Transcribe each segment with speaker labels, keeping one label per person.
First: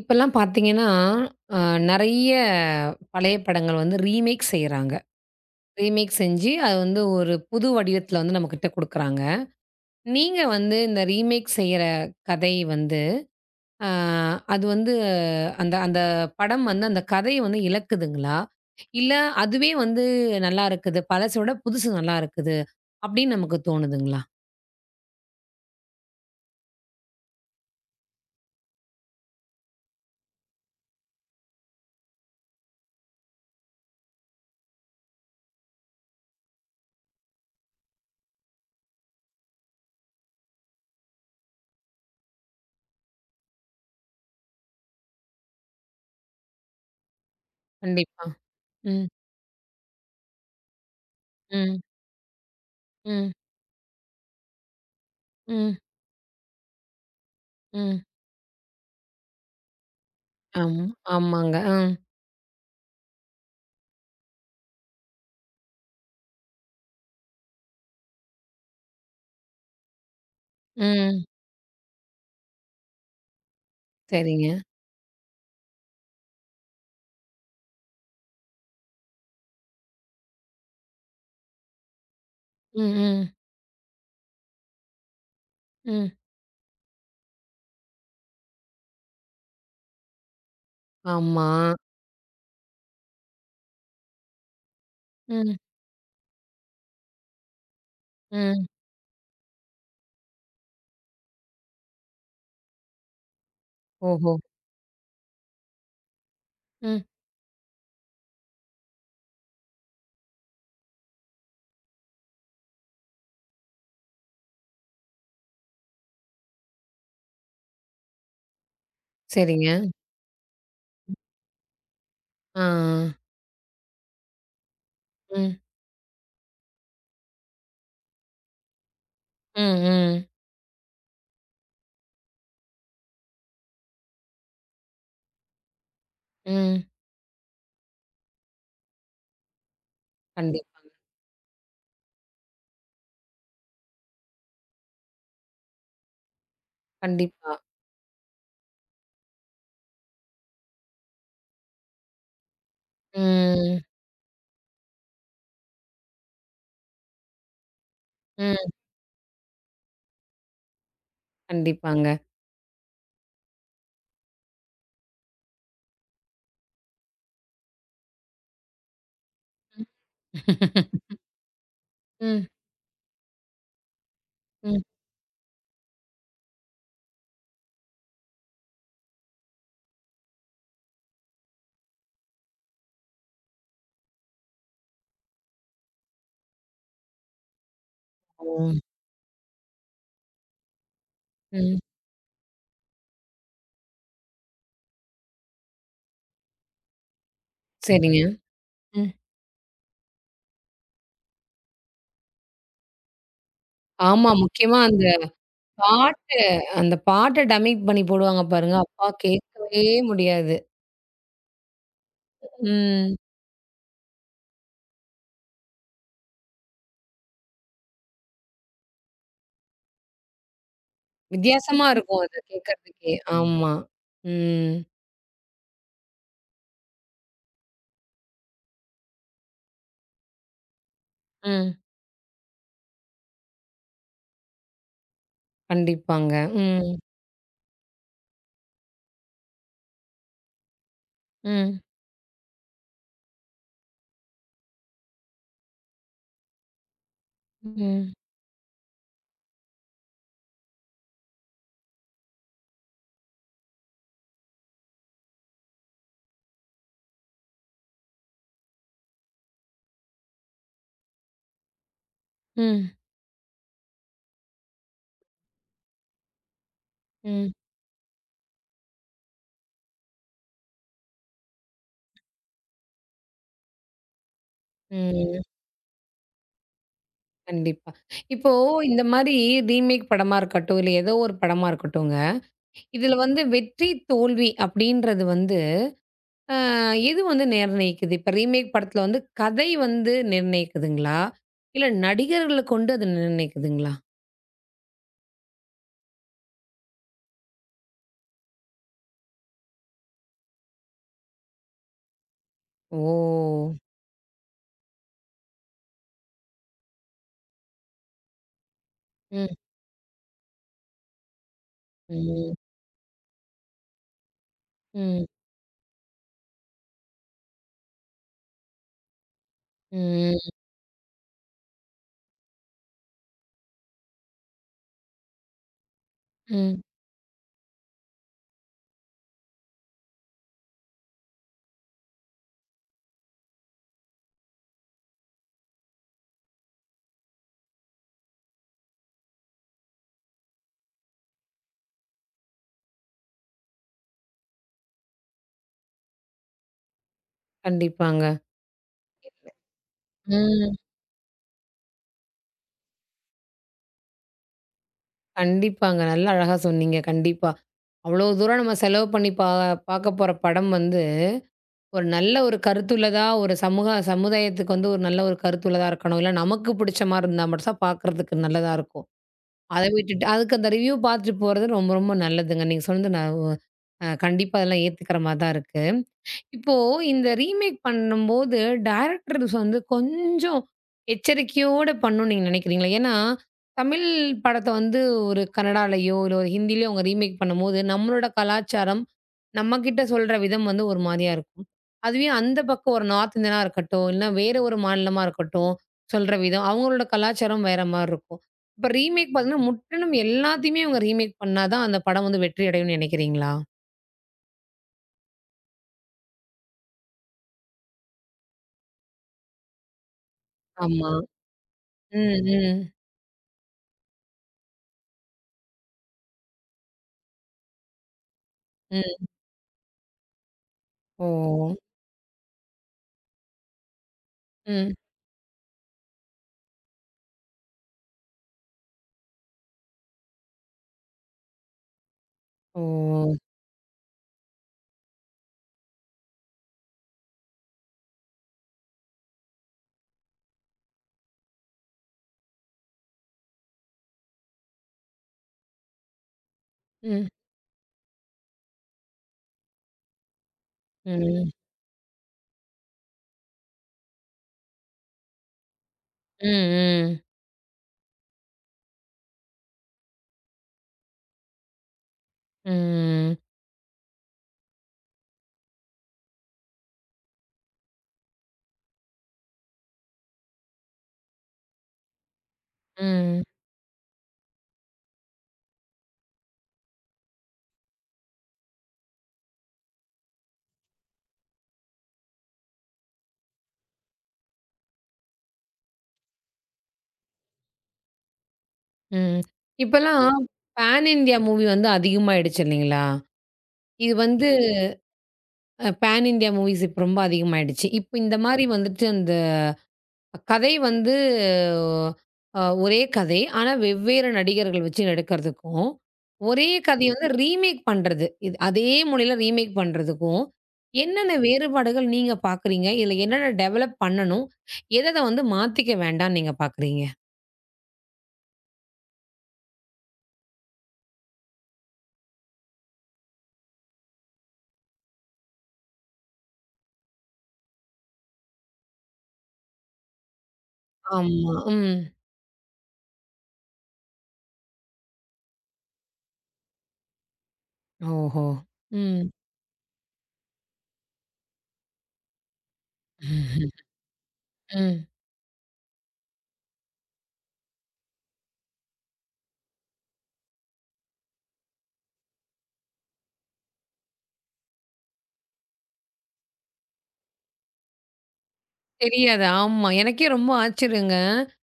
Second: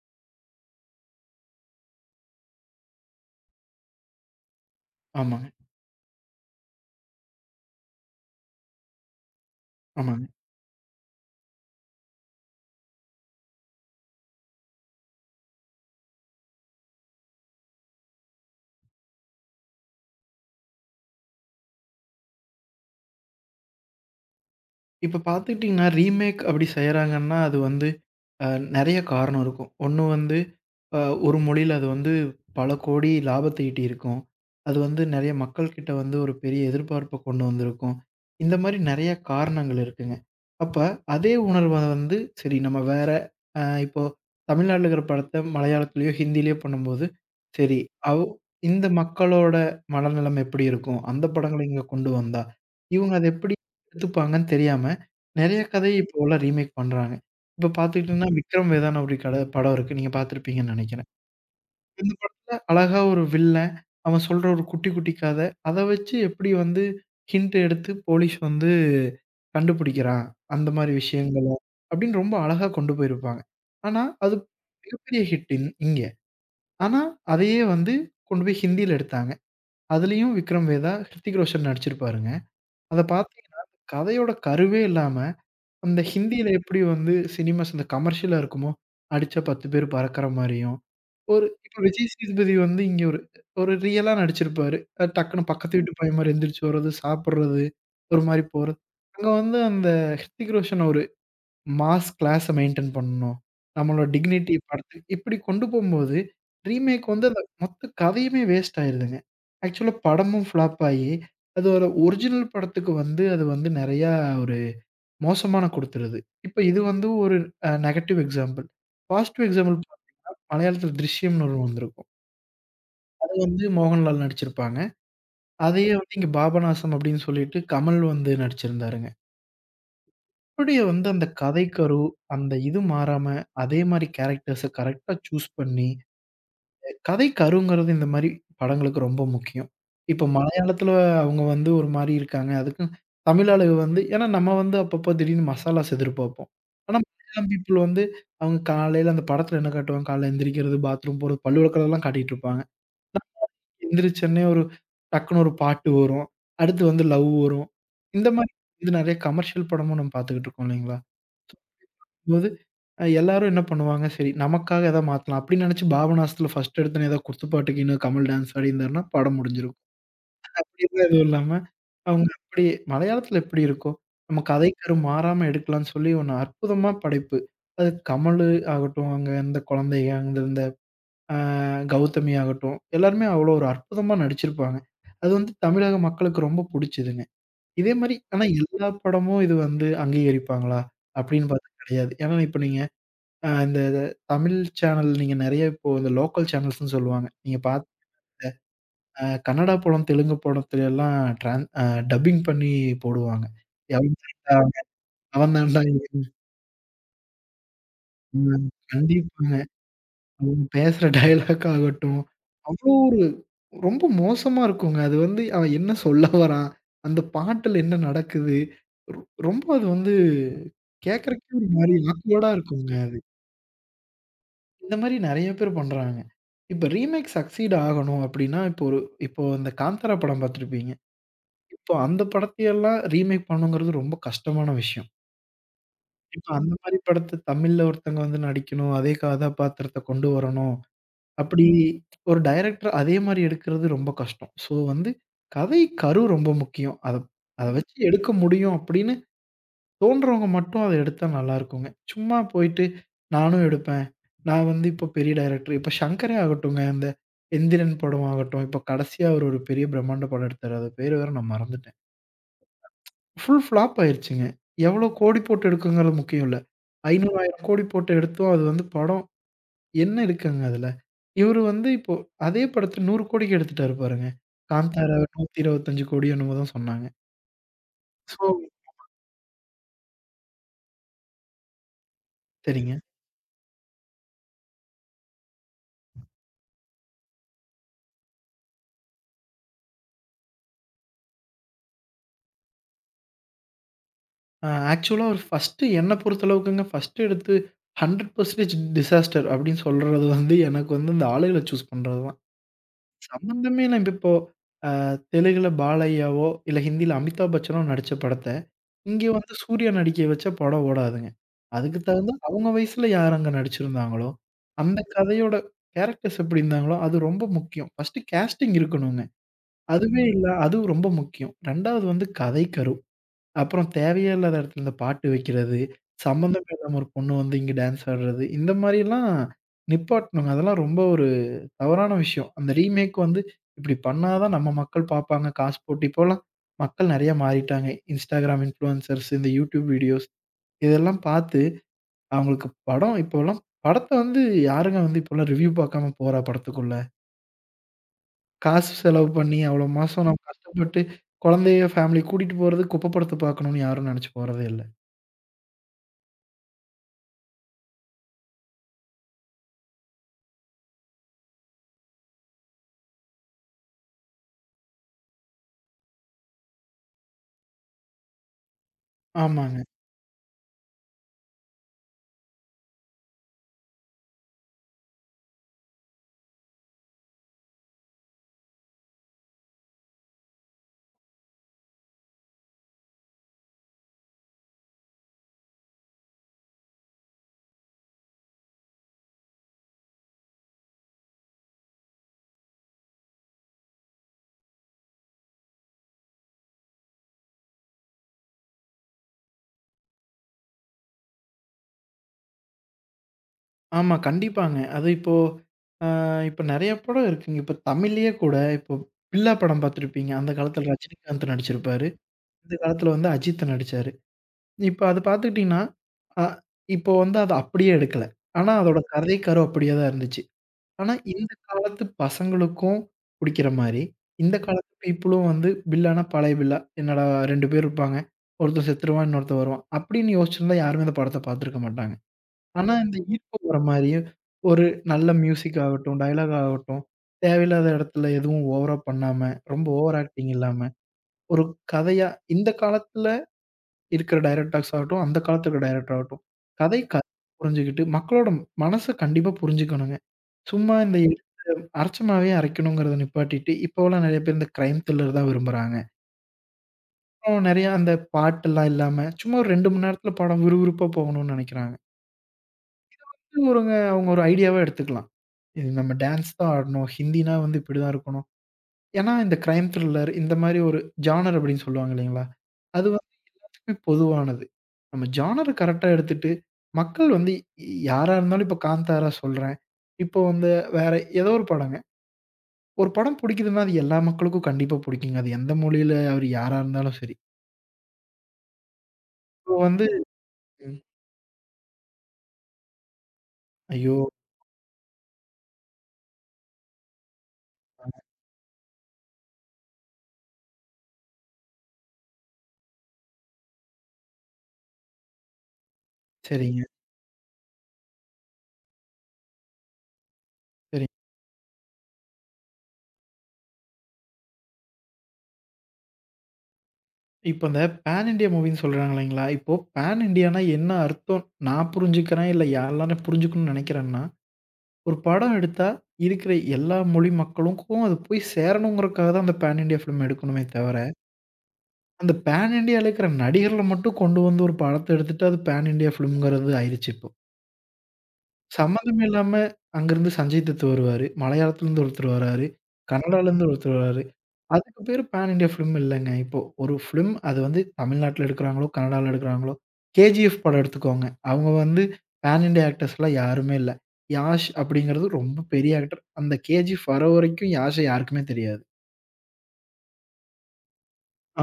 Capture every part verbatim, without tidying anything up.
Speaker 1: இப்பல்லாம் பார்த்தீங்கன்னா, அ நெறைய பழைய படங்கள் வந்து ரீமேக் செய்றாங்க.
Speaker 2: ஆமாங்க,
Speaker 1: ரீமேக் செஞ்சு அது வந்து ஒரு புது வடிவத்துல வந்து நம்மகிட்ட குடுக்குறாங்க.
Speaker 2: ஆமாங்க.
Speaker 1: நீங்க வந்து இந்த ரீமேக் செய்ற கதை வந்து, அ அது வந்து அந்த அந்த படம் வந்து அந்த கதைய வந்து இழக்குதுங்களா? இல்ல அதுவே வந்து நல்லா இருக்குது. பழசோட புதுசு நல்லா இருக்குது. அப்படின்னு நமக்கு தோணுதுங்களா?
Speaker 2: இப்ப பார்த்துக்கிட்டீங்கன்னா, ரீமேக் அப்படி செய்றாங்கன்னா, அது வந்து அ நெறைய காரணம் இருக்கும். ஒண்ணு வந்து அ ஒரு மொழியில அது வந்து பல கோடி லாபத்தை ஈட்டியிருக்கும். அது வந்து நெறைய மக்கள்கிட்ட வந்து ஒரு பெரிய எதிர்பார்ப்ப கொண்டு வந்திருக்கும். இந்த மாரி நெறைய காரணங்கள் இருக்குங்க. அப்ப அதே உணர்வ வந்து சரி, நம்ம வேற அ இப்போ தமிழ்நாட்ல இருக்கிற படத்த மலையாளத்திலயோ, ஹிந்திலயோ பண்ணும்போது, சரி, அவ்
Speaker 1: கண்டிப்பா.
Speaker 2: இந்த
Speaker 1: ம்,
Speaker 2: மக்களோட மனநிலைமை எப்படி இருக்கும்? அந்த படங்கள
Speaker 1: ம்,
Speaker 2: இங்க கொண்டு வந்தா, இவங்க அத
Speaker 1: ம்,
Speaker 2: எப்படி எடுத்துப்பாங்கன்னு தெரியாம, நெறைய
Speaker 1: ம்,
Speaker 2: கதைய இப்போலாம் ரீமேக் பண்றாங்க. இப்ப
Speaker 1: ம்.
Speaker 2: பார்த்துக்கிட்டீங்கன்னா, விக்ரம் வேதான்னு ஒரு கட படம் இருக்கு. நீங்க பார்த்துருப்பீங்கன்னு
Speaker 1: ஆமா,
Speaker 2: நெனைக்கிறேன்.
Speaker 1: ஆமாங்க. அ,
Speaker 2: இந்த படத்துல அழகா ஒரு வில்லன், அவன் சொல்ற ஒரு குட்டி, குட்டி கத. அத வச்சு எப்படி வந்து ஹிண்ட் எடுத்து போலீஸ் வந்து கண்டுபிடிக்கிறான், அந்த மாரி
Speaker 1: ம்.
Speaker 2: விஷயங்கள, அப்படின்னு ரொம்ப அழகா கொண்டு போயிருப்பாங்க. ஆனா, அது
Speaker 1: சரிங்க.
Speaker 2: மிகப்பெரிய ஹிட் இங் இங்க. ஆனா, அதையே வந்து கொண்டு போய் ஹிந்தியில எடுத்தாங்க. அதுலயும் விக்ரம் வேதா, ஹிருத்திக் ரோஷன் நடிச்சிருப்பாருங்க.
Speaker 1: ம்,
Speaker 2: அத
Speaker 1: ம்.
Speaker 2: பார்த்தீங்கன்னா, கதையோட கருவே இல்லாம, அந்த
Speaker 1: ம்.
Speaker 2: ஹிந்தியில எப்படி வந்து சினிமாஸ் அந்த கமர்ஷியலா இருக்குமோ, அடிச்சா பத்து பேர் பறக்கிற மாரியும்
Speaker 1: ஆமா.
Speaker 2: ஒரு இப்ப விஜய் சேதுபதி வந்து இங்க ஒரு ஒரு ரியலா நடிச்சிருப்பாரு. அது டக்குனு
Speaker 1: ம்.
Speaker 2: பக்கத்து ம். வீட்டு பையன் மாரி எந்திரிச்சு வர்றது, சாப்பிடுறது, ஒரு மாரி
Speaker 1: ம்.
Speaker 2: போறது. அங்க வந்து அந்த ஹிருத்திக் ரோஷன் ஒரு மாஸ் கிளாஸ மெயின்டெயின் பண்ணணும். நம்மளோட
Speaker 1: ஓஹோ!
Speaker 2: டிக்னிட்டி படத்துக்கு இப்படி கொண்டு போம்போது,
Speaker 1: ம்.
Speaker 2: ரீமேக் வந்து அந்த மொத்த கதையுமே வேஸ்ட் ஆயிருதுங்க. ஆக்சுவலா படமும் ஃப்ளாப் ஆயி, அதோட ஒரிஜினல் படத்துக்கு வந்து அது வந்து நெறையா ஒரு மோசமான குடுத்துருது. இப்ப இது வந்து ஒரு அ நெகட்டிவ் எக்ஸாம்பிள். பாசிட்டிவ்
Speaker 1: சரிங்க.
Speaker 2: எக்ஸாம்பிள். மலையாளத்தில "திருஷ்யம்னு" ஒரு வந்திருக்கும்.
Speaker 1: ஆ, ஆ.
Speaker 2: அது வந்து மோகன்லால் நடிச்சிருப்பாங்க.
Speaker 1: ம்.
Speaker 2: அதையே வந்து இங்க பாபநாசம் அப்படின்னு சொல்லிட்டு கமல் வந்து நடிச்சிருந்தாருங்க.
Speaker 1: ம். ம்.
Speaker 2: அப்படியே வந்து அந்த கதை கரு, அந்த இது மாறாம அதே மாரி கேரக்டர்ஸ கரெக்ட்டா சூஸ் பண்ணி,
Speaker 1: ம்.
Speaker 2: அ கதை கருங்கிறது இந்த மாரி படங்களுக்கு ரொம்ப முக்கியம். இப்ப
Speaker 1: கண்டிப்பாங்க.
Speaker 2: மலையாளத்துல அவங்க வந்து ஒரு மாரி இருக்காங்க. அதுக்கும் தமிழ் ஆளுக வந்து ஏன்னா நம்ம வந்து அப்பப்போ திடீர்னு மசாலாஸ் எதிர்பார்ப்போம். ஆனா மலையாளம்
Speaker 1: கண்டிப்பா.
Speaker 2: பீப்பிள் வந்து அவங்க காலையில அந்த படத்துல என்ன காட்டுவாங்க? காலைல எந்திரிக்கிறது, பாத்ரூம் போறது, பல்லு விளக்குறதெல்லாம் காட்டிட்டு இருப்பாங்க.
Speaker 1: ம்.
Speaker 2: எந்திரிச்சோனே ஒரு டக்குனு ஒரு பாட்டு வரும். அடுத்து வந்து லவ் வரும். இந்த மாரி
Speaker 1: ம்.
Speaker 2: இது நெறைய கமர்ஷியல் படமும் நம்ம பார்த்துக்கிட்டு இருக்கோம் இல்லைங்களா?
Speaker 1: கண்டிப்பாங்க.
Speaker 2: போது அ எல்லாரும் என்ன பண்ணுவாங்க, சரி நமக்காக எதா மாத்தலாம் அப்படின்னு நெனச்சு பாபநாசத்தில ஃபர்ஸ்ட் எடுத்தோனே ஏதோ குத்துப்பாட்டுக்குன்னு கமல் டான்ஸ் ஆடியிருந்தாருன்னா படம் முடிஞ்சிருக்கும்.
Speaker 1: ம்.
Speaker 2: அப்படிலாம் எதுவும் இல்லாம அவங்க
Speaker 1: ம்.
Speaker 2: அப்படியே மலையாளத்தில எப்படி இருக்கோ, நம்ம
Speaker 1: ம்.
Speaker 2: கதைக்கரு மாறாம எடுக்கலான்னு சொல்லி ஒண்ணு அற்புதமா படைப்பு. அது கமலு ஆகட்டும், அங்க இருந்த குழந்தைங்க, அங்க இருந்த ஆ கௌதமி ஆகட்டும், எல்லாருமே அவ்வளோ ஒரு அற்புதமா நடிச்சிருப்பாங்க. அது வந்து தமிழக மக்களுக்கு ரொம்ப புடிச்சதுங்க. இதே மாரி ஆனா எல்லா படமும் இது வந்து அங்கீகரிப்பாங்களா? அப்படின்னு பார்த்தா
Speaker 1: ம்.
Speaker 2: கிடையாது. ஏன்னா இப்ப நீங்க அ இந்த தமிழ் சேனல் நீங்க நெறைய இப்போ இந்த லோக்கல் சேனல்ஸ்ன்னு சொல்லுவாங்க. நீங்க பாத்
Speaker 1: சரிங்க. ம்.
Speaker 2: அ கன்னடா படம், தெலுங்கு படத்துல எல்லாம் டிரான் அ டப்பிங் பண்ணி போடுவாங்க. "எவன்
Speaker 1: ஆமா.
Speaker 2: தான்டா அவன்,
Speaker 1: முக்கியமா அந்த
Speaker 2: அவன் தான்டா இவன்."
Speaker 1: பாட்டு அந்த பாட்ட டமிக் பண்ணி போடுவாங்க பாருங்க. அப்பா
Speaker 2: கண்டிப்பாங்க.
Speaker 1: கேட்கவே முடியாது.
Speaker 2: அவங்க பேசுற டயலாக் ஆகட்டும், அவ்ளோ
Speaker 1: ம்.
Speaker 2: ஒரு ரொம்ப மோசமா இருக்குங்க. அது வந்து அவன் என்ன சொல்ல வரான்? அந்த பாட்டுல என்ன நடக்குது? ரொ ரொம்ப அது வந்து கேட்கறதுக்கே ஒரு
Speaker 1: வித்தியாசமா
Speaker 2: மாரி
Speaker 1: இருக்கும் அது
Speaker 2: ஆக்வர்டா இருக்குங்க
Speaker 1: கேட்கறதுக்கே.
Speaker 2: அது.
Speaker 1: ஆமா. ம்.
Speaker 2: இந்த மாரி நெறைய பேர் பண்றாங்க. இப்ப ரீமேக் சக்சீட் ஆகணும் அப்டின்னா, இப்போ ஒரு இப்போ இந்த காந்தாரா படம் பார்த்துருப்பீங்க.
Speaker 1: ம்.
Speaker 2: இப்போ அந்த படத்தையெல்லாம் ரீமேக் பண்ணணுங்கிறது ரொம்ப கஷ்டமான விஷயம்.
Speaker 1: கண்டிப்பாங்க.
Speaker 2: இப்ப அந்த
Speaker 1: ம்.
Speaker 2: மாரி படத்த தமிழ்ல ஒருத்தங்க வந்து நடிக்கணும். அதே கதாபாத்திரத்த கொண்டு வரணும். அப்படி
Speaker 1: ம்.
Speaker 2: ஒரு டைரக்டர் அதே மாரி எடுக்கிறது ரொம்ப கஷ்டம். ஸோ வந்து கதை, கரு ரொம்ப முக்கியம். அத அத வச்சு
Speaker 1: ம்.
Speaker 2: எடுக்க முடியும் அப்படின்னு தோன்றவங்க மட்டும் அத எடுத்தா நல்லாருக்குங்க. சும்மா போயிட்டு நானும் எடுப்பேன். நான் வந்து இப்போ பெரிய டைரக்டர். இப்ப சங்கரே ஆகட்டுங்க, இந்த எந்திரன் படம் ஆகட்டும், இப்போ கடைசியா அவரு ஒரு பெரிய பிரம்மாண்ட படம் எடுத்தாரு. அது பேரு வேற நான் மறந்துட்டேன்.
Speaker 1: ம்.
Speaker 2: ஃபுல் ஃப்ளாப் ஆயிருச்சுங்க. எவ்வளோ கோடி போட்டு எடுக்குங்கிறது முக்கியம் இல்ல. ஐநூறு,
Speaker 1: ம்.
Speaker 2: ஆயிரம் கோடி போட்டு எடுத்தும் அது வந்து படம் என்ன இருக்குங்க அதுல? இவரு வந்து இப்போ அதே படத்த நூறு கோடிக்கு எடுத்துட்டாரு பாருங்க. காந்தாரா
Speaker 1: ம்.
Speaker 2: நூற்று இருபத்தி ஐந்து கோடி என்னமோ தான் சொன்னாங்க.
Speaker 1: கண்டிப்பா.
Speaker 2: ஸோ
Speaker 1: இப்போ இந்த மாரி ரீமேக் படமா இருக்கட்டும், இல்ல ஏதோ ஒரு படமா இருக்கட்டுங்க.
Speaker 2: சரிங்க.
Speaker 1: இதுல வந்து வெற்றி, தோல்வி அப்படின்றது வந்து அ எது வந்து நிர்ணயிக்குது? இப்ப ரீமேக் படத்துல வந்து கதை வந்து நிர்ணயிக்குதுங்களா? இல்ல நடிகர்கள கொண்டு அது நிர்ணயிக்குதுங்களா?
Speaker 2: அ ஆக்சுவலா அவரு ஃபர்ஸ்ட்டு என்ன பொறுத்தளவுக்குங்க, ஃபர்ஸ்ட்டு எடுத்து நூறு சதவீதம் டிசாஸ்டர் அப்படின்னு சொல்றது வந்து எனக்கு வந்து இந்த ஆளுகள சூஸ் பண்றது தான்.
Speaker 1: ஓ!
Speaker 2: சம்மந்தமே இல்ல. இப்போ அ தெலுங்குல பாலையாவோ, இல்ல ஹிந்தில அமிதாப் பச்சனோ நடிச்ச படத்த இங்க
Speaker 1: ம்.
Speaker 2: வந்து சூர்யா நடிக்க வச்சா படம் ஓடாதுங்க. அதுக்கு தகுந்த
Speaker 1: ம்.
Speaker 2: அவங்க வயசுல யார் அங்க நடிச்சிருந்தாங்களோ, அந்த
Speaker 1: ம்.
Speaker 2: கதையோட கேரக்டர்ஸ் எப்படி இருந்தாங்களோ, அது ரொம்ப முக்கியம். ஃபர்ஸ்ட் கேஸ்டிங் இருக்கணுங்க. அதுவே
Speaker 1: ம்.
Speaker 2: இல்ல, அதுவும் ரொம்ப முக்கியம். 2வது வந்து கதை கரு. அப்புறம் தேவையே இல்லாத இடத்துல இந்த பாட்டு வைக்கிறது, சம்மந்தமே
Speaker 1: ம்.
Speaker 2: இல்லாம ஒரு பொண்ணு வந்து இங்க டான்ஸ் ஆடுறது, இந்த மாரிலாம் நிப்பாட்டணுங்க. அதெல்லாம் ரொம்ப ஒரு தவறான விஷயம். அந்த ரீமேக் வந்து இப்டி பண்ணா தான் நம்ம மக்கள் பார்ப்பாங்க காசு போட்டு. இப்போலாம் மக்கள் நெறைய மாறிட்டாங்க. Instagram இன்ஃப்ளூயன்சர்ஸ், இந்த YouTube வீடியோஸ் இதெல்லாம் பார்த்து அவங்களுக்கு படம் இப்போலாம் படத்த வந்து யாருங்க வந்து இப்போலாம் ரிவ்யூ பார்க்காம போறா படத்துக்குள்ள?
Speaker 1: கண்டிப்பாங்க.
Speaker 2: காசு செலவு பண்ணி அவ்வளோ மாசம் நம்ம
Speaker 1: ம்.
Speaker 2: கஷ்டப்பட்டு குழந்தைய ஃபேமிலிய கூட்டிட்டு போறது குப்ப படத்த பார்க்கணும்னு யாரும் நெனச்சு போறதே இல்ல.
Speaker 1: கண்டிப்பாங்க. நல்லா அழகா சொன்னீங்க. கண்டிப்பா. அவ்வளோ தூரம் நம்ம செலவு பண்ணி பா பார்க்க போற படம் வந்து ஒரு நல்ல ஒரு கருத்துள்ளதா, ஒரு சமூக சமுதாயத்துக்கு வந்து ஒரு நல்ல ஒரு கருத்துள்ளதா இருக்கணும். இல்ல நமக்கு பிடிச்ச மாரி இருந்தா மட்டும் தான் பார்க்கறதுக்கு நல்லதா இருக்கும். அத
Speaker 2: ஆமாங்க.
Speaker 1: விட்டுட்டு அதுக்கு அந்த ரிவ்யூ பார்த்துட்டு போறது ரொம்ப ரொம்ப நல்லதுங்க. நீங்க சொன்னது நான் அ கண்டிப்பா அதெல்லாம் ஏத்துக்கிற மாரி தான் இருக்கு. இப்போ இந்த ரீமேக் பண்ணும்போது, டைரக்டர்ஸ் வந்து கொஞ்சம் எச்சரிக்கையோட பண்ணணும்னு நீங்க நினைக்கிறீங்களா? ஏன்னா, தமிழ் படத்த வந்து ஒரு கன்னடாலயோ, இல்ல ஒரு ஹிந்திலயோ அவங்க ரீமேக் பண்ணும்போது, நம்மளோட கலாச்சாரம், நம்மகிட்ட சொல்ற விதம் வந்து ஒரு மாரியா இருக்கும். அதுவே அந்த பக்கம் ஒரு நார்த் இந்தியனா இருக்கட்டும், இல்ல வேற ஒரு மாநிலமா இருக்கட்டும், சொல்ற விதம், அவங்களோட கலாச்சாரம் வேற மாரி இருக்கும். இப்ப ரீமேக் பார்த்தீங்கன்னா, முற்றிலும் எல்லாத்தையுமே அவங்க ரீமேக் பண்ணா தான் அந்த படம் வந்து வெற்றி அடையும்னு நினைக்கிறீங்களா?
Speaker 2: ஆமா கண்டிப்பாங்க. அது இப்போ அ இப்ப நெறைய படம் இருக்குங்க. இப்ப தமிழ்லயே கூட இப்போ பில்லா படம் பார்த்துருப்பீங்க. அந்த காலத்துல
Speaker 1: ஆமா.
Speaker 2: ரஜினிகாந்த் நடிச்சிருப்பாரு.
Speaker 1: ம்,
Speaker 2: இந்த
Speaker 1: ம்.
Speaker 2: காலத்துல வந்து அஜித் நடிச்சாரு. இப்ப அது பார்த்துக்கிட்டீங்கன்னா, அ இப்போ வந்து அத அப்படியே எடுக்கல. ஆனா அதோட கதை கரு அப்படியே தான் இருந்துச்சு. ஆனா
Speaker 1: ஓ!
Speaker 2: இந்த காலத்து பசங்களுக்கும் புடிக்கிற மாரி, இந்த காலத்து
Speaker 1: ம்.
Speaker 2: பீப்புளும் வந்து பில்லானா பழைய பில்லா. என்னடா ரெண்டு பேர் இருப்பாங்க. ஒருத்தன் செத்துருவான், இன்னொருத்தன் வருவான். அப்படின்னு யோசிச்சிருந்தா யாருமே அந்த படத்த பார்த்துருக்க மாட்டாங்க.
Speaker 1: ஓ!
Speaker 2: ஆனா இந்த ஈர்ப்பு வர மாரியும் ஒரு நல்ல மியூசிக் ஆகட்டும், டயலாக் ஆகட்டும், தேவையில்லாத இடத்துல எதுவும் ஓவரா பண்ணாம, ரொம்ப ஓவர் ஆக்டிங் இல்லாம, ஒரு கதையா இந்த காலத்துல இருக்கிற டைரக்டர்ஸ் ஆகட்டும், அந்த காலத்துக்கு டைரக்டர் ஆகட்டும். கதை க
Speaker 1: ம்.
Speaker 2: புரிஞ்சுகிட்டு, மக்களோட மனச கண்டிப்பா புரிஞ்சுக்கணுங்க. சும்மா இந்த
Speaker 1: ம்.
Speaker 2: எழுத்த அரைச்சமாவே அரைக்கணுங்கிறத நிப்பாட்டிட்டு, இப்போலாம் நெறைய பேர் இந்த கிரைம் த்ரில்லர் தான் விரும்புறாங்க.
Speaker 1: ம், ம்.
Speaker 2: அப்புறம் நெறைய அந்த பாட்டெல்லாம் இல்லாம, சும்மா ஒரு ரெண்டு மணி நேரத்தில படம் விறுவிறுப்பா போகணும்னு நெனைக்கிறாங்க.
Speaker 1: ம்.
Speaker 2: இது ஒருங்க அவங்க ஒரு ஐடியாவா எடுத்துக்கலாம். இது நம்ம டான்ஸ் தான் ஆடணும். ஹிந்தினா வந்து இப்படி தான் இருக்கணும். ஏன்னா, இந்த கிரைம் த்ரில்லர் இந்த மாரி ஒரு ஜானர் அப்படின்னு சொல்லுவாங்க இல்லைங்களா? அது
Speaker 1: ம்.
Speaker 2: பொதுவானது. நம்ம ஜானர் கரெக்ட்டா எடுத்துட்டு, மக்கள் வந்து யாரா இருந்தாலும் இப்ப காந்தாரா சொல்றேன். இப்போ வந்து வேற ஏதோ ஒரு படங்க. ஒரு படம் பிடிக்குதுன்னா, அது எல்லா மக்களுக்கும் கண்டிப்பா பிடிக்குங்க. அது எந்த மொழியில அவரு யாரா இருந்தாலும் சரி.
Speaker 1: ம்.
Speaker 2: இப்போ வந்து
Speaker 1: இப்பலாம்
Speaker 2: ம்.
Speaker 1: பான் இந்தியா மூவி வந்து அதிகமாயிடுச்சு இல்லைங்களா? இது
Speaker 2: ஐயோ!
Speaker 1: வந்து அ பான் இந்தியா மூவிஸ் இப்ப ரொம்ப அதிகமாயிடுச்சு. இப்ப இந்த மாரி வந்துட்டு அந்த கதை வந்து அ ஒரே கதை. ஆனா, வெவ்வேறு நடிகர்கள் வச்சு எடுக்கிறதுக்கும், ஒரே
Speaker 2: சரிங்க,
Speaker 1: கதைய வந்து ரீமேக் பண்றது. இது அதே மொழியில ரீமேக் பண்றதுக்கும்,
Speaker 2: சரிங்க.
Speaker 1: என்னென்ன வேறுபாடுகள் நீங்க பார்க்குறீங்க? இதுல என்னென்ன டெவலப் பண்ணணும்? எத எத வந்து மாத்திக்க வேண்டாம்ன்னு நீங்க பார்க்குறீங்க?
Speaker 2: இப்ப இந்த பான் இண்டியா மூவின்னு சொல்றாங்க இல்லைங்களா? இப்போ பான் இண்டியானா என்ன அர்த்தம்? நான் புரிஞ்சுக்கிறேன், இல்ல எல்லாரும் புரிஞ்சுக்கணும்னு நினைக்கிறேன்னா, ஒரு படம் எடுத்தா இருக்கிற எல்லா மொழி மக்களுக்கும் அது போய் சேரணுங்கிறதுக்காக தான் அந்த பான் இண்டியா ஃபிலிம் எடுக்கணுமே தவிர
Speaker 1: ஆமா. ம்.
Speaker 2: அந்த பேன் இண்டியால இருக்கிற நடிகர்கள மட்டும் கொண்டு வந்து ஒரு படத்த எடுத்துட்டு, அது பேன் இண்டியா ஃபிலிம்ங்கிறது ஆயிருச்சு இப்போ.
Speaker 1: ஓஹோ! ம்.
Speaker 2: சம்மந்தமே இல்லாம அங்கருந்து சஞ்சய் தத் வருவாரு. மலையாளத்துலருந்து ஒருத்தர் வராரு. கன்னடாலருந்து ஒருத்தர் வராரு. அதுக்கு
Speaker 1: ம்.
Speaker 2: பேரு பேன் இண்டியா ஃபிலிம் இல்லங்க. இப்போ ஒரு ஃபிலிம் அது வந்து தமிழ்நாட்டுல எடுக்குறாங்களோ, கன்னடால எடுக்குறாங்களோ, கேஜிஎஃப் படம் எடுத்துக்கோங்க. அவங்க வந்து பேன் இண்டியா ஆக்டர்ஸ்லாம் யாருமே இல்ல. யாஷ் அப்படிங்கிறது ரொம்ப பெரிய ஆக்டர். அந்த கேஜிஎஃப் வர வரைக்கும் யாஷ யாருக்குமே தெரியாது.
Speaker 1: தெரியாது. ஆமா. எனக்கே ரொம்ப ஆச்சரியங்க.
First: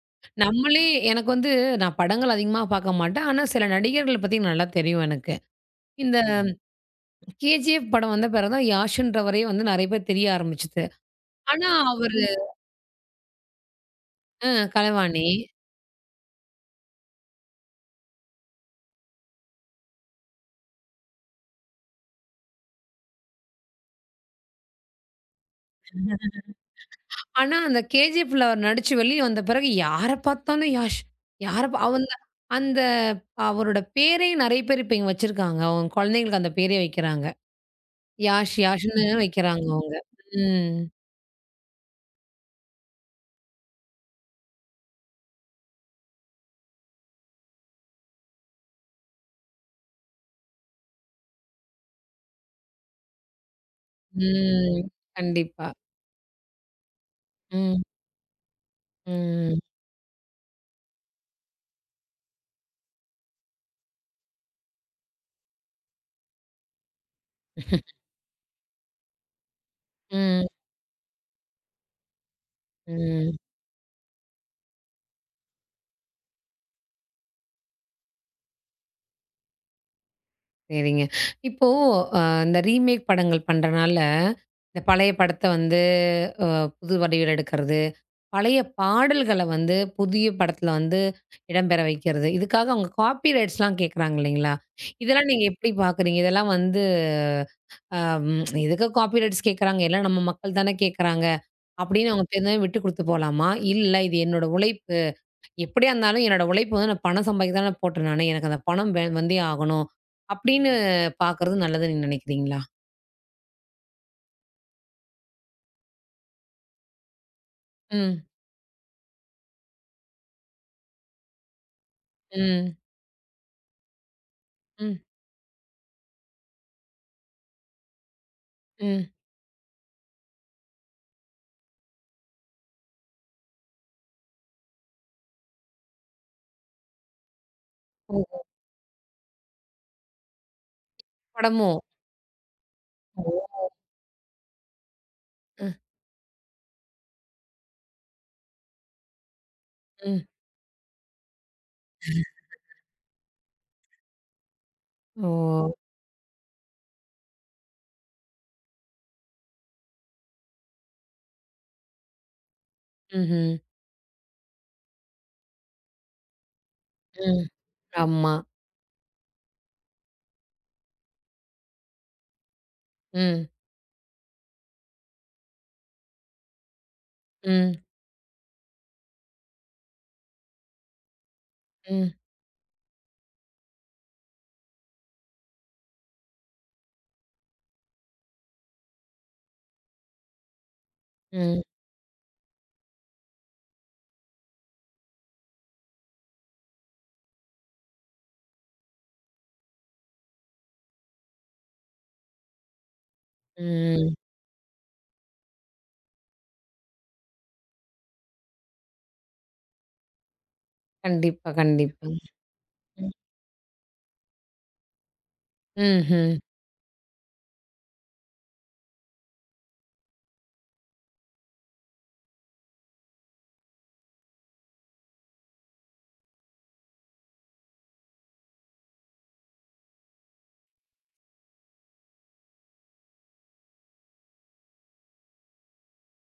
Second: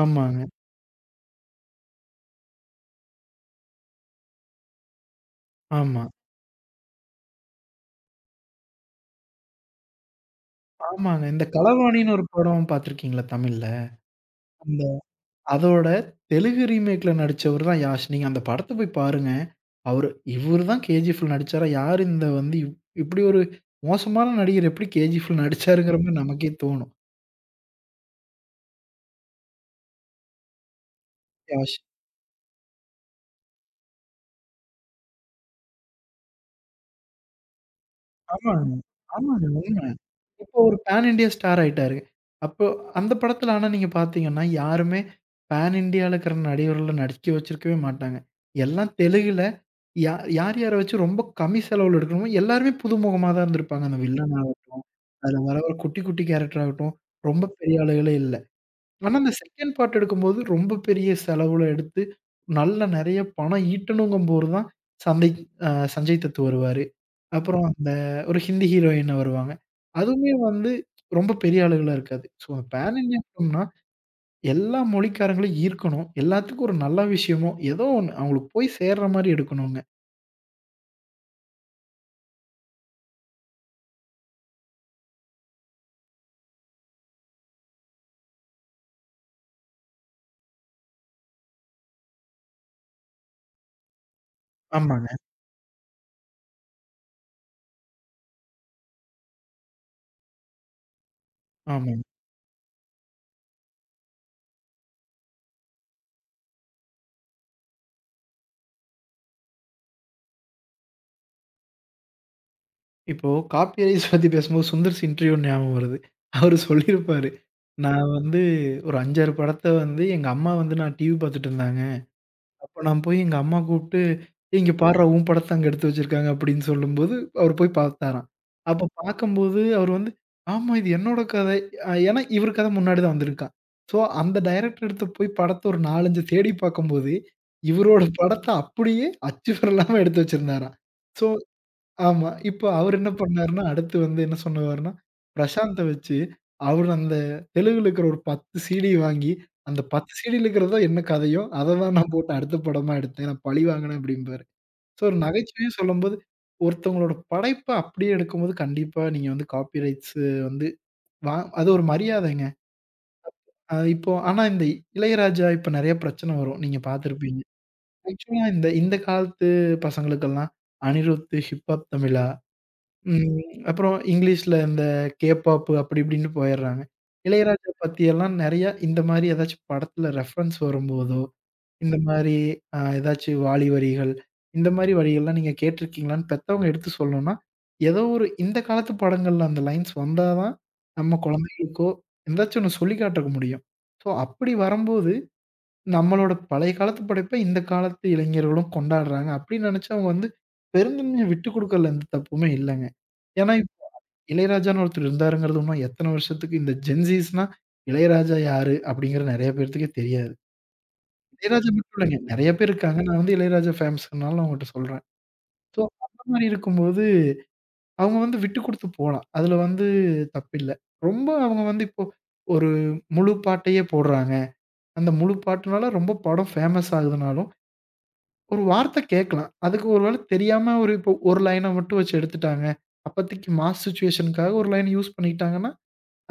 Speaker 2: ஆமாங்க.
Speaker 1: நம்மளே எனக்கு வந்து நான் படங்கள் அதிகமா பார்க்க மாட்டேன். ஆனா, சில நடிகர்கள பத்தி நல்லா தெரியும் எனக்கு.
Speaker 2: ஆமா.
Speaker 1: இந்த கே ஜி எஃப் படம் வந்த பிறகு தான் யாஷ்ன்றவரே வந்து நெறைய பேர் தெரிய ஆரம்பிச்சது.
Speaker 2: ஆமாங்க. இந்த
Speaker 1: ஆனா
Speaker 2: களவாணின்னு
Speaker 1: அவரு
Speaker 2: ஒரு படம் பார்த்துருக்கீங்களா தமிழ்ல?
Speaker 1: அ
Speaker 2: அந்த
Speaker 1: கலைவாணி.
Speaker 2: அதோட தெலுங்கு ரீமேக்ல நடிச்சவர் தான் யாஷ். நீங்க அந்த படத்த போய் பாருங்க. அவரு இவரு தான் கேஜிஎஃப்ல நடிச்சாரா? யாரு இந்த வந்து இப் இப்படி ஒரு மோசமான நடிகர் எப்படி கேஜிஎஃப்ல நடிச்சாருங்கிற மாரி நமக்கே தோணும்.
Speaker 1: ஆனா அந்த கே ஜி எஃப்ல அவர் நடிச்சு வெளிய வந்த பிறகு யார பார்த்தாலும் யாஷ். யார
Speaker 2: யாஷ்.
Speaker 1: பா அந்த அந்த அவரோட பேரே நெறைய பேர் இப்ப இங்க வச்சிருக்காங்க. அவங்க குழந்தைங்களுக்கு அந்த பேரே வைக்கிறாங்க. யாஷ்,
Speaker 2: ஆமாங்க,
Speaker 1: யாஷ்ன்னு
Speaker 2: ஆமாங்க.
Speaker 1: வைக்கிறாங்க
Speaker 2: உண்ம.
Speaker 1: அவங்க.
Speaker 2: இப்போ ஒரு
Speaker 1: ம்.
Speaker 2: பான் இண்டியா ஸ்டார் ஆயிட்டாரு. அப்போ அந்த படத்துல ஆனா நீங்க பார்த்தீங்கன்னா, யாருமே பான் இண்டியால இருக்கிற நடிகர்கள நடிக்க வச்சிருக்கவே மாட்டாங்க. எல்லாம் தெலுங்குல யா யார் யார வச்சு ரொம்ப கம்மி செலவுல எடுக்கணுமோ எல்லாருமே புதுமுகமா தான் இருந்திருப்பாங்க அந்த வில்லனா.
Speaker 1: ம்.
Speaker 2: அதுல வர
Speaker 1: கண்டிப்பா.
Speaker 2: ஒரு குட்டி, குட்டி கேரக்டர் ஆகட்டும், ரொம்ப பெரிய
Speaker 1: ம்.
Speaker 2: ஆளுகளே இல்ல. ஆனா, அந்த
Speaker 1: ம்.
Speaker 2: செகண்ட் பார்ட் எடுக்கும்போது ரொம்ப பெரிய செலவுல எடுத்து, நல்ல நெறைய பணம் ஈட்டணுங்கும்போது தான் சந்தைக் அ சஞ்சய் தத் வருவாரு. அப்புறம்
Speaker 1: ம்.
Speaker 2: அந்த ஒரு ஹிந்தி ஹீரோயின் வருவாங்க. அதுவுமே வந்து ரொம்ப பெரிய ஆளுகளா இருக்காது. ஸோ, பேன் இண்டியா
Speaker 1: ம்.
Speaker 2: ஃபிலிம்னா எல்லா மொழிக்காரங்களையும் ஈர்க்கணும். எல்லாத்துக்கும் ஒரு நல்ல விஷயமோ, ஏதோ ஒண்ணு அவங்களுக்கு போய் சேர்ற மாரி எடுக்கணுங்க.
Speaker 1: சரிங்க. இப்போ அ இந்த ரீமேக் படங்கள் பண்றனால, இந்த பழைய படத்த வந்து அ புது வடிவில எடுக்கிறது, பழைய பாடல்கள வந்து புதிய படத்துல வந்து இடம்பெற வைக்கிறது. இதுக்காக அவங்க காப்பி ரைட்ஸ்லாம் கேட்குறாங்க இல்லைங்களா?
Speaker 2: ஆமாங்க.
Speaker 1: இதெல்லாம் நீங்க எப்படி பார்க்குறீங்க? இதெல்லாம் வந்து அ ம் எதுக்கு காப்பி ரைட்ஸ் கேட்குறாங்க? எல்லாம் நம்ம மக்கள் தானே கேட்குறாங்க.
Speaker 2: ஆமா.
Speaker 1: அப்படின்னு அவங்க தெரிஞ்சவங்க விட்டு குடுத்து போலாமா? இல்ல இது என்னோட உழைப்பு எப்படியா இருந்தாலும் என்னோட உழைப்பு வந்து நான் பணம் சம்பாதிக்க தானே போட்டேன் நானு. எனக்கு அந்த பணம் வே வந்தே ஆகணும். அப்படின்னு பார்க்கறது நல்லதுன்னு நீங்க நினைக்கிறீங்களா?
Speaker 2: இப்போ காப்பி ரைஸ் பத்தி பேசும்போது சுந்தர் சி இன்டர்வியூ ஞாபகம் வருது. அவரு சொல்லியிருப்பாரு. நான்
Speaker 1: ம்,
Speaker 2: வந்து ஒரு ஐந்து, ஆறு படத்த வந்து எங்க அம்மா வந்து நான் டிவி பார்த்துட்டு இருந்தாங்க.
Speaker 1: ம்,
Speaker 2: அப்ப நான் போய் எங்க அம்மா கூப்பிட்டு, "ஏய் இங்க
Speaker 1: ம்,
Speaker 2: பார்றா உன் படத்த அங்க எடுத்து வச்சிருக்காங்க" அப்படின்னு சொல்லும்போது, அவரு போய் பார்த்தாராம். அப்ப
Speaker 1: ம்.
Speaker 2: பார்க்கும்போது அவரு வந்து, "ஆமா இது என்னோட கதை." அ ஏன்னா இவரு கதை முன்னாடி தான் வந்திருக்கான். ஸோ அந்த டைரக்டர் எடுத்து போய் படத்த ஒரு நான்கு, அஞ்சு தேடி பார்க்கும்போது, இவரோட
Speaker 1: ஓஹோ!
Speaker 2: படத்த அப்படியே அச்சு பெறலாம எடுத்து வச்சிருந்தாராம். ஸோ
Speaker 1: படமும்.
Speaker 2: ஆமா. இப்ப அவரு என்ன பண்ணாருன்னா,
Speaker 1: ஓ!
Speaker 2: அடுத்து வந்து என்ன சொன்னவாருன்னா,
Speaker 1: ம்,
Speaker 2: பிரசாந்த வச்சு, அவரு அந்த தெலுங்குல இருக்கிற ஒரு பத்து சிடி வாங்கி, அந்த பத்து
Speaker 1: ம்.
Speaker 2: சிடில இருக்கிறதோ என்ன கதையோ, அத தான் நான் போட்டு அடுத்த படமா எடுத்தேன். நான் பழி வாங்கினேன் அப்படிம்பாரு. ஸோ ஒரு
Speaker 1: ஓ!
Speaker 2: நகைச்சுவையா சொல்லும்போது, ஒருத்தவங்களோட படைப்ப அப்படியே எடுக்கும்போது, கண்டிப்பா நீங்க வந்து காப்பி ரைட்ஸு வந்து வா அது ஒரு மரியாதைங்க.
Speaker 1: ம்ஹ்ம்.
Speaker 2: அ இப்போ ஆனா இந்த இளையராஜா இப்ப நெறைய பிரச்சனை வரும். நீங்க பார்த்துருப்பீங்க.
Speaker 1: ம். ஆமா.
Speaker 2: ஆக்சுவலா இந்த இந்த காலத்து பசங்களுக்கெல்லாம், அனிருத், ஹிப் ஹாப் தமிழா ம்.
Speaker 1: ம்,
Speaker 2: அப்புறம் இங்கிலீஷ்ல இந்த K-பாப் அப்படி இப்படின்னு போயிடுறாங்க. இளையராஜா
Speaker 1: ம்,
Speaker 2: பத்தியெல்லாம் நெறையா இந்த மாரி ஏதாச்சும் படத்துல ரெஃபரன்ஸ் வரும்போதோ, இந்த
Speaker 1: ம்,
Speaker 2: மாரி அ ஏதாச்சும் வாலி வரிகள், இந்த மாரி வரிகள்லாம் நீங்க கேட்டுருக்கீங்களான்னு பெத்தவங்க எடுத்து சொல்லணும்னா, ஏதோ ஒரு இந்த காலத்து படங்கள்ல அந்த லைன்ஸ் வந்தா தான் நம்ம
Speaker 1: ம்,
Speaker 2: குழந்தைகளுக்கோ எதாச்சும் ஒண்ணு சொல்லி காட்டிருக்க முடியும். ஸோ அப்படி வரம்போது, நம்மளோட பழைய காலத்து படைப்ப இந்த காலத்து இளைஞர்களும் கொண்டாடுறாங்க. அப்படின்னு நெனச்சு அவங்க வந்து பெருந்தன்மைய விட்டு குடுக்கறதுல எந்த தப்புமே இல்லங்க. ஏன்னா
Speaker 1: ம்.
Speaker 2: இளையராஜான்னு ஒருத்தர் இருந்தாருங்கிறது இன்னும் எத்தன வருஷத்துக்கு இந்த ஜென்ஸீஸ்னா இளையராஜா யாரு? அப்படிங்கிற நெறைய பேர்த்துக்கே தெரியாது.
Speaker 1: கண்டிப்பா,
Speaker 2: இளையராஜா மட்டும்
Speaker 1: கண்டிப்பா.
Speaker 2: இல்லங்க. நெறைய பேர் இருக்காங்க.
Speaker 1: ம்.
Speaker 2: நான் வந்து இளையராஜா ஃபேன்ஸ்னால நான் உங்கட்ட சொல்றேன். ஸோ அந்த
Speaker 1: ம்ஹ்ம்.
Speaker 2: மாரி இருக்கும்போது, அவங்க வந்து விட்டு குடுத்து போலாம். அதுல வந்து தப்பில்ல. ரொம்ப அவங்க வந்து இப்போ ஒரு முழு பாட்டையே போடுறாங்க. அந்த முழு பாட்டுனால ரொம்ப படம் ஃபேமஸ் ஆகுதுனாலும், ஒரு வார்த்தை கேட்கலாம். அதுக்கு ஒரு வேள தெரியாம ஒரு இப்போ ஒரு லைன மட்டும் வச்சு எடுத்துட்டாங்க. அப்பதைக்கு மாஸ் சிச்சுவேஷன்க்காக ஒரு லைன் யூஸ் பண்ணிக்கிட்டாங்கன்னா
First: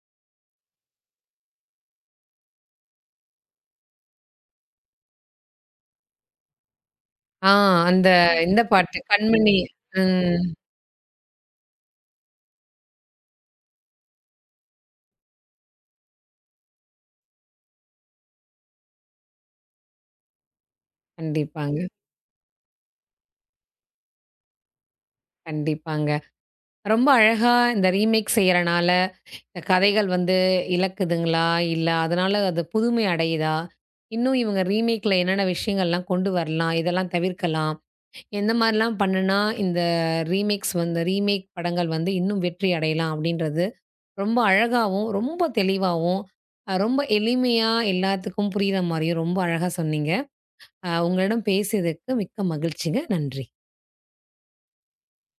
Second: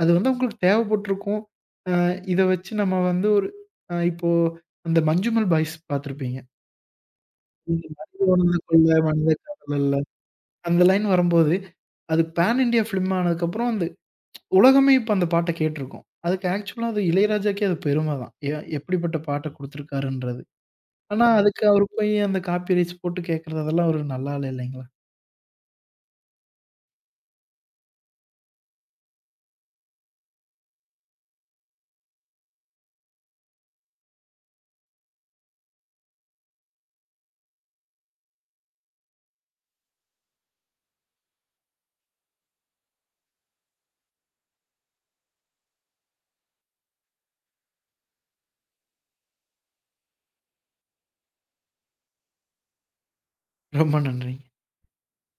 Speaker 2: அது வந்து அவங்களுக்கு தேவைப்பட்டுருக்கும். அ இத வச்சு நம்ம வந்து ஒரு அ இப்போ அந்த மஞ்சுமல் பாய்ஸ் பார்த்திருப்பீங்க.
Speaker 1: ஆ
Speaker 2: இந்த
Speaker 1: அந்த
Speaker 2: மனித
Speaker 1: இந்த
Speaker 2: உணர்ந்துகொள்ள
Speaker 1: பாட்டு
Speaker 2: மனித
Speaker 1: கண்மணி.
Speaker 2: காதலல்ல.
Speaker 1: ம்.
Speaker 2: அந்த லைன் வரும்போது, அது பான் இண்டியா ஃபிலிம் ஆனதுக்கப்புறம் அந்த உலகமே இப்ப அந்த பாட்ட கேட்டுருக்கும். அதுக்கு ஆக்சுவலா அது இளையராஜாக்கே அது பெருமை தான். எ எப்படிப்பட்ட பாட்ட குடுத்துருக்காருன்றது. ஆனா, அதுக்கு அவரு
Speaker 1: கண்டிப்பாங்க,
Speaker 2: போய் அந்த காப்பி ரைட்ஸ் போட்டு கேட்கறது அதெல்லாம் ஒரு நல்லால இல்லைங்களா?
Speaker 1: கண்டிப்பாங்க. ரொம்ப அழகா இந்த ரீமேக் செய்யறனால கதைகள் வந்து இலக்குதுங்களா? இல்ல அதனால அது புதுமை அடையுதா? இன்னும் இவங்க ரீமேக்ல என்னென்ன விஷயங்கள்லாம் கொண்டு வரலாம்? இதெல்லாம் தவிர்க்கலாம். எந்த மாரிலாம் பண்ணுனா இந்த ரீமேக்ஸ் வந்து ரீமேக் படங்கள் வந்து இன்னும் வெற்றி அடையலாம் அப்படின்றது ரொம்ப அழகாவும், ரொம்ப தெளிவாவும், அ ரொம்ப எளிமையா எல்லாத்துக்கும் புரியிற மாரியும் ரொம்ப அழகா சொன்னீங்க. அ உங்களிடம் பேசியதுக்கு மிக்க மகிழ்ச்சிங்க. நன்றி.
Speaker 2: ரொம்ப நன்றி.